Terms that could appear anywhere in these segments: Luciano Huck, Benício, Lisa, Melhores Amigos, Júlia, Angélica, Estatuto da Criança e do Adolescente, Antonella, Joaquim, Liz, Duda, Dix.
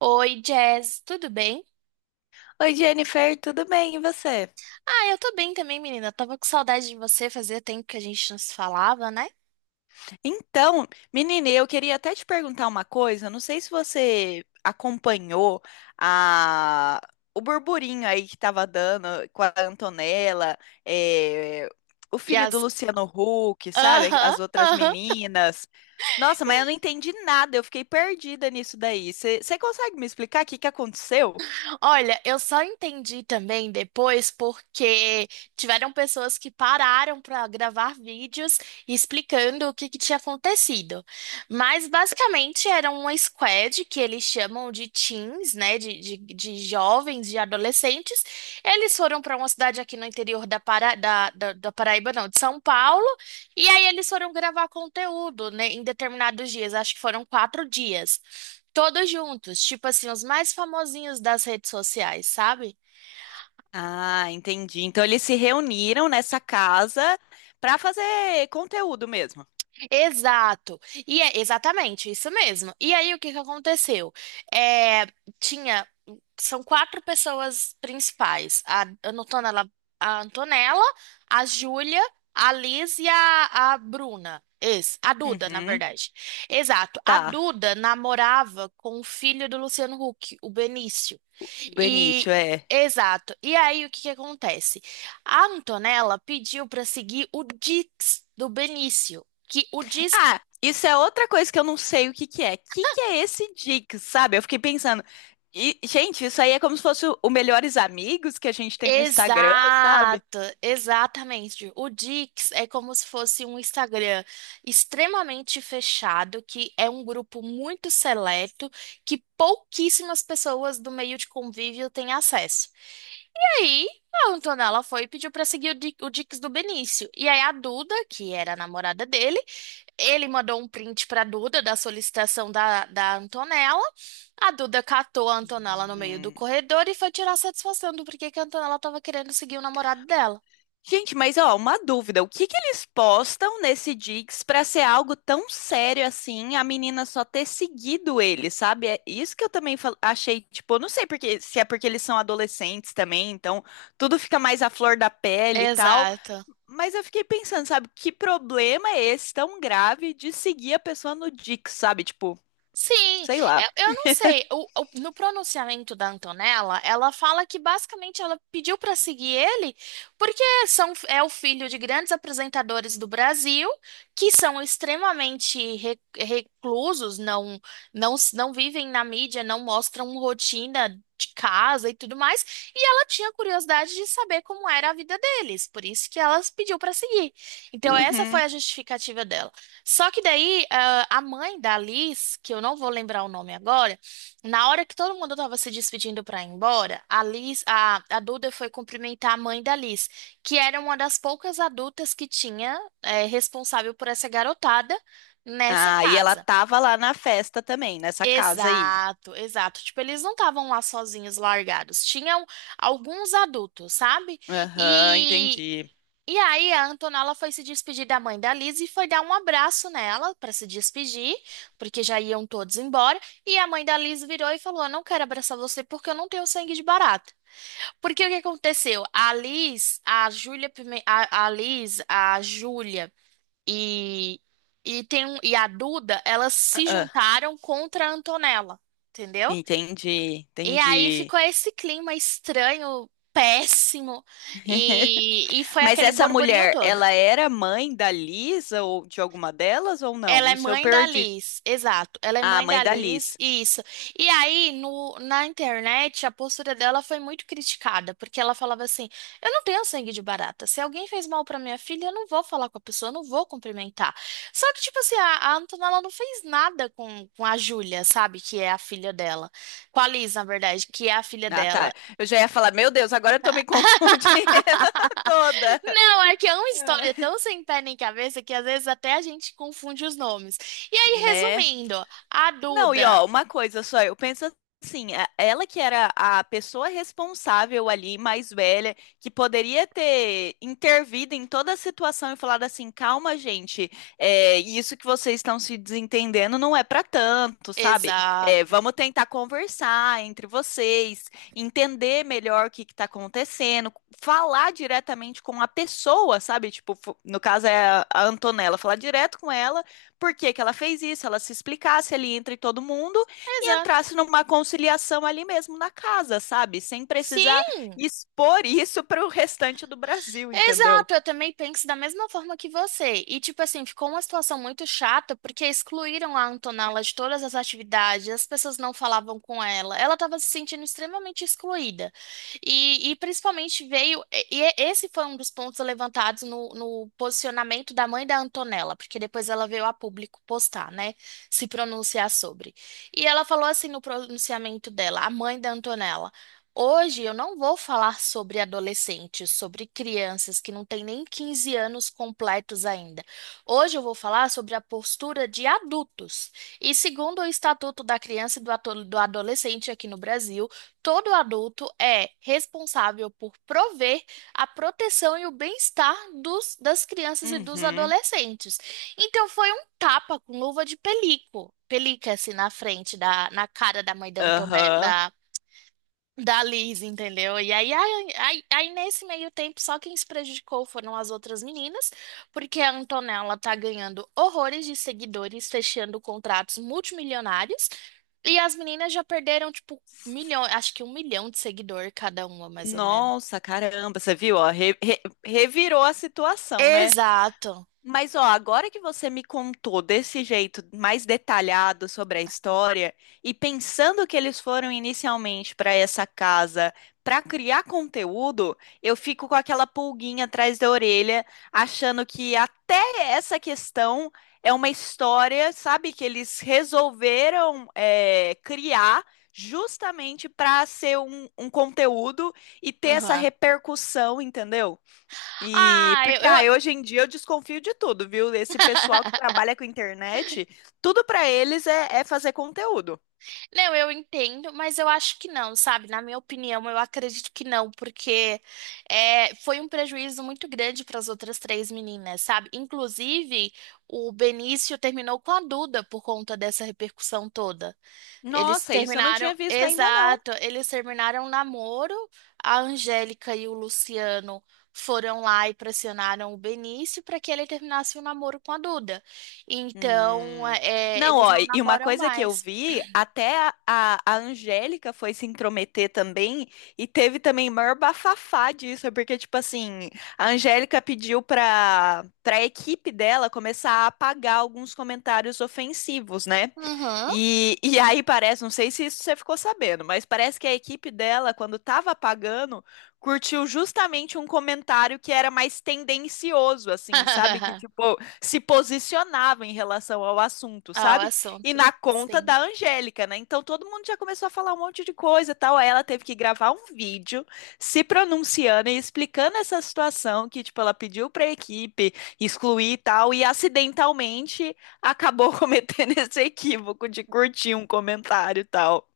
Oi, Jazz, tudo bem? Oi, Jennifer, tudo bem? E você? Ah, eu tô bem também, menina. Tava com saudade de você, fazia tempo que a gente não se falava, né? Então, menina, eu queria até te perguntar uma coisa. Não sei se você acompanhou a... o burburinho aí que tava dando com a Antonella, eh, o E filho do as. Luciano Huck, sabe? Aham, As outras aham. meninas. Nossa, mas eu não entendi nada, eu fiquei perdida nisso daí. Você consegue me explicar o que que aconteceu? Olha, eu só entendi também depois porque tiveram pessoas que pararam para gravar vídeos explicando o que que tinha acontecido. Mas basicamente era uma squad que eles chamam de teens, né? De jovens, de adolescentes. Eles foram para uma cidade aqui no interior da Paraíba, não, de São Paulo. E aí eles foram gravar conteúdo, né, em determinados dias. Acho que foram 4 dias. Todos juntos, tipo assim, os mais famosinhos das redes sociais, sabe? Ah, entendi. Então eles se reuniram nessa casa pra fazer conteúdo mesmo. Exato. E é exatamente isso mesmo. E aí o que que aconteceu? É, tinha são quatro pessoas principais. A Antonella, a Júlia, a Liz e a Bruna. A Duda, na Uhum. verdade. Exato. A Tá. Duda namorava com o filho do Luciano Huck, o Benício. E Benício, é. exato. E aí o que que acontece? A Antonella pediu para seguir o Dix do Benício. Que o disque. Ah, isso é outra coisa que eu não sei o que que é. Que é esse Dix, sabe? Eu fiquei pensando. E, gente, isso aí é como se fosse o Melhores Amigos que a gente tem no Instagram, sabe? Exato, exatamente. O Dix é como se fosse um Instagram extremamente fechado, que é um grupo muito seleto, que pouquíssimas pessoas do meio de convívio têm acesso. E aí, a Antonella foi e pediu para seguir o o Dix do Benício. E aí, a Duda, que era a namorada dele, ele mandou um print para Duda da solicitação da Antonella. A Duda catou a Antonella no meio do Hum. corredor e foi tirar satisfação do porquê que a Antonella estava querendo seguir o namorado dela. Gente, mas ó, uma dúvida. O que que eles postam nesse Dix pra ser algo tão sério assim, a menina só ter seguido ele, sabe? É isso que eu também achei, tipo, eu não sei porque, se é porque eles são adolescentes também, então tudo fica mais à flor da pele e tal. Exato. Mas eu fiquei pensando, sabe, que problema é esse tão grave de seguir a pessoa no Dix, sabe? Tipo, Sim, sei lá. eu não sei. No pronunciamento da Antonella, ela fala que basicamente ela pediu para seguir ele porque são, é o filho de grandes apresentadores do Brasil que são extremamente reclusos, não, não, não vivem na mídia, não mostram rotina de casa e tudo mais. E ela tinha curiosidade de saber como era a vida deles, por isso que ela pediu para seguir. Então, essa foi Uhum. a justificativa dela. Só que daí, ah, a mãe da Liz, que eu não vou lembrar o nome agora, na hora que todo mundo estava se despedindo para ir embora, a Duda foi cumprimentar a mãe da Liz, que era uma das poucas adultas que tinha responsável por essa garotada nessa Ah, e ela casa. tava lá na festa também, nessa casa aí. Exato, exato. Tipo, eles não estavam lá sozinhos, largados. Tinham alguns adultos, sabe? Aham, E entendi. e aí, a Antonella foi se despedir da mãe da Liz e foi dar um abraço nela para se despedir, porque já iam todos embora. E a mãe da Liz virou e falou: "Eu não quero abraçar você porque eu não tenho sangue de barata. Porque o que aconteceu? A Liz, a Júlia, Pime- a Liz, a Júlia e, e a Duda, elas se Ah, juntaram contra a Antonella, entendeu? entendi, E aí ficou entendi. esse clima estranho, péssimo, e foi Mas aquele essa borburinho mulher, todo. ela era mãe da Lisa ou de alguma delas ou não? Ela é Isso eu mãe da perdi. Liz, exato. Ela é Ah, mãe mãe da da Liz, Liz. isso. E aí, no, na internet, a postura dela foi muito criticada, porque ela falava assim: eu não tenho sangue de barata. Se alguém fez mal pra minha filha, eu não vou falar com a pessoa, eu não vou cumprimentar. Só que, tipo assim, a Antonella não fez nada com a Júlia, sabe? Que é a filha dela. Com a Liz, na verdade, que é a filha Ah, dela. tá. Eu já ia falar, meu Deus, agora eu tô me confundindo toda. Não, é que é uma história É. tão sem pé nem cabeça que às vezes até a gente confunde os nomes. E aí, Né? resumindo, a Não, e Duda. ó, uma coisa só, eu penso assim, ela que era a pessoa responsável ali, mais velha, que poderia ter intervido em toda a situação e falado assim, calma, gente, é, isso que vocês estão se desentendendo não é pra tanto, sabe? É, Exato, vamos tentar conversar entre vocês, entender melhor o que que tá acontecendo, falar diretamente com a pessoa, sabe? Tipo, no caso é a Antonella, falar direto com ela por que que ela fez isso, ela se explicasse ali entre todo mundo e exato. entrasse numa conciliação ali mesmo na casa, sabe? Sem precisar Sim. expor isso para o restante do Brasil, entendeu? Exato, eu também penso da mesma forma que você. E, tipo assim, ficou uma situação muito chata porque excluíram a Antonella de todas as atividades, as pessoas não falavam com ela, ela estava se sentindo extremamente excluída. E principalmente veio. E é, esse foi um dos pontos levantados no posicionamento da mãe da Antonella, porque depois ela veio a público postar, né? Se pronunciar sobre. E ela falou assim no pronunciamento dela, a mãe da Antonella. Hoje eu não vou falar sobre adolescentes, sobre crianças que não têm nem 15 anos completos ainda. Hoje eu vou falar sobre a postura de adultos. E segundo o Estatuto da Criança e do Adolescente aqui no Brasil, todo adulto é responsável por prover a proteção e o bem-estar das crianças e dos Uhum. adolescentes. Então foi um tapa com luva de pelico. Pelica assim na frente da, na cara da mãe da Aham. Antonella, da Liz, entendeu? E aí nesse meio tempo, só quem se prejudicou foram as outras meninas, porque a Antonella tá ganhando horrores de seguidores, fechando contratos multimilionários, e as meninas já perderam, tipo, milhão, acho que um milhão de seguidor cada uma, mais ou menos. Nossa, caramba, você viu? Ó, revirou a situação, né? Exato. Mas ó, agora que você me contou desse jeito mais detalhado sobre a história e pensando que eles foram inicialmente para essa casa para criar conteúdo, eu fico com aquela pulguinha atrás da orelha, achando que até essa questão é uma história, sabe, que eles resolveram é, criar justamente para ser um conteúdo e ter essa Aham. repercussão, entendeu? E Ah, porque ah, hoje em dia eu desconfio de tudo, viu? Esse pessoal que trabalha com internet, tudo pra eles é, é fazer conteúdo. Não, eu entendo, mas eu acho que não, sabe? Na minha opinião, eu acredito que não, porque é, foi um prejuízo muito grande para as outras três meninas, sabe? Inclusive, o Benício terminou com a Duda por conta dessa repercussão toda. Eles Nossa, isso eu não terminaram, tinha visto ainda não. exato, eles terminaram um namoro, a Angélica e o Luciano. Foram lá e pressionaram o Benício para que ele terminasse o namoro com a Duda. Então, Hum. é, Não, eles ó, não e uma namoram coisa que eu mais. vi, até a Angélica foi se intrometer também, e teve também maior bafafá disso, é porque, tipo assim, a Angélica pediu pra equipe dela começar a apagar alguns comentários ofensivos, né? Uhum. E aí parece, não sei se isso você ficou sabendo, mas parece que a equipe dela, quando tava apagando, curtiu justamente um comentário que era mais tendencioso, assim, sabe? Que, tipo, se posicionava em relação ao assunto, Ah, o sabe? E assunto. na conta Sim. da Angélica, né? Então todo mundo já começou a falar um monte de coisa e tal. Aí ela teve que gravar um vídeo se pronunciando e explicando essa situação que, tipo, ela pediu pra equipe excluir e tal, e acidentalmente acabou cometendo esse equívoco de curtir um comentário e tal.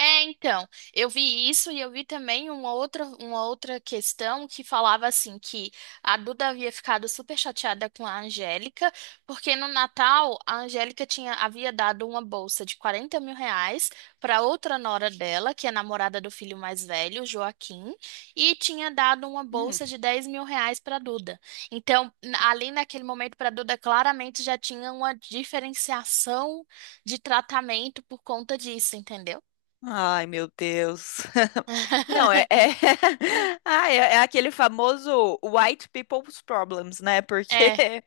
É, então, eu vi isso e eu vi também uma outra questão que falava assim que a Duda havia ficado super chateada com a Angélica, porque no Natal a Angélica tinha, havia dado uma bolsa de 40 mil reais para outra nora dela, que é namorada do filho mais velho, Joaquim, e tinha dado uma Hum. bolsa de 10 mil reais para Duda. Então, ali naquele momento para Duda claramente já tinha uma diferenciação de tratamento por conta disso, entendeu? Ai, meu Deus. Não, é, é... Ah, é, é aquele famoso white people's problems, né? Porque É,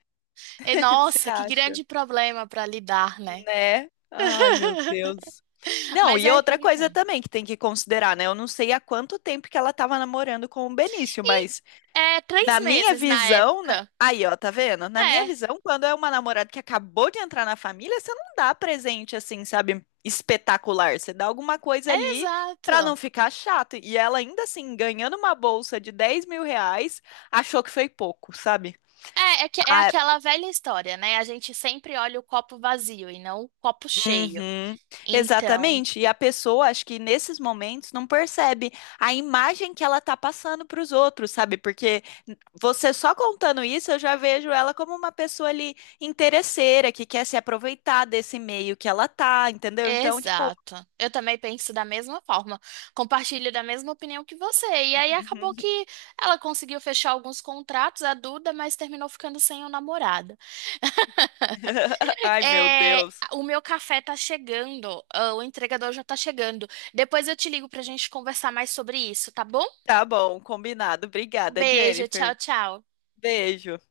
e Você nossa, que acha, grande problema para lidar, né? né? Ai, meu Deus. Não, Mas e é outra coisa complicado. também que tem que considerar, né? Eu não sei há quanto tempo que ela estava namorando com o Benício, E mas é três na minha meses na visão, né? época. Aí, ó, tá vendo? Na minha É, visão, quando é uma namorada que acabou de entrar na família, você não dá presente assim, sabe? Espetacular. Você dá alguma coisa é ali pra não exato. ficar chato. E ela ainda assim, ganhando uma bolsa de 10 mil reais, achou que foi pouco, sabe? É é aquela velha história, né? A gente sempre olha o copo vazio e não o copo cheio. Uhum, Então, exatamente. E a pessoa, acho que nesses momentos, não percebe a imagem que ela tá passando para os outros, sabe? Porque você só contando isso, eu já vejo ela como uma pessoa ali interesseira, que quer se aproveitar desse meio que ela tá, entendeu? Então, tipo. exato. Eu também penso da mesma forma. Compartilho da mesma opinião que você. E aí acabou que ela conseguiu fechar alguns contratos, a Duda, mas terminou ficando sem o namorado. Ai, meu É, Deus. o meu café tá chegando, ah, o entregador já tá chegando. Depois eu te ligo pra gente conversar mais sobre isso, tá bom? Tá bom, combinado. Um Obrigada, beijo, tchau, Jennifer. tchau. Beijo.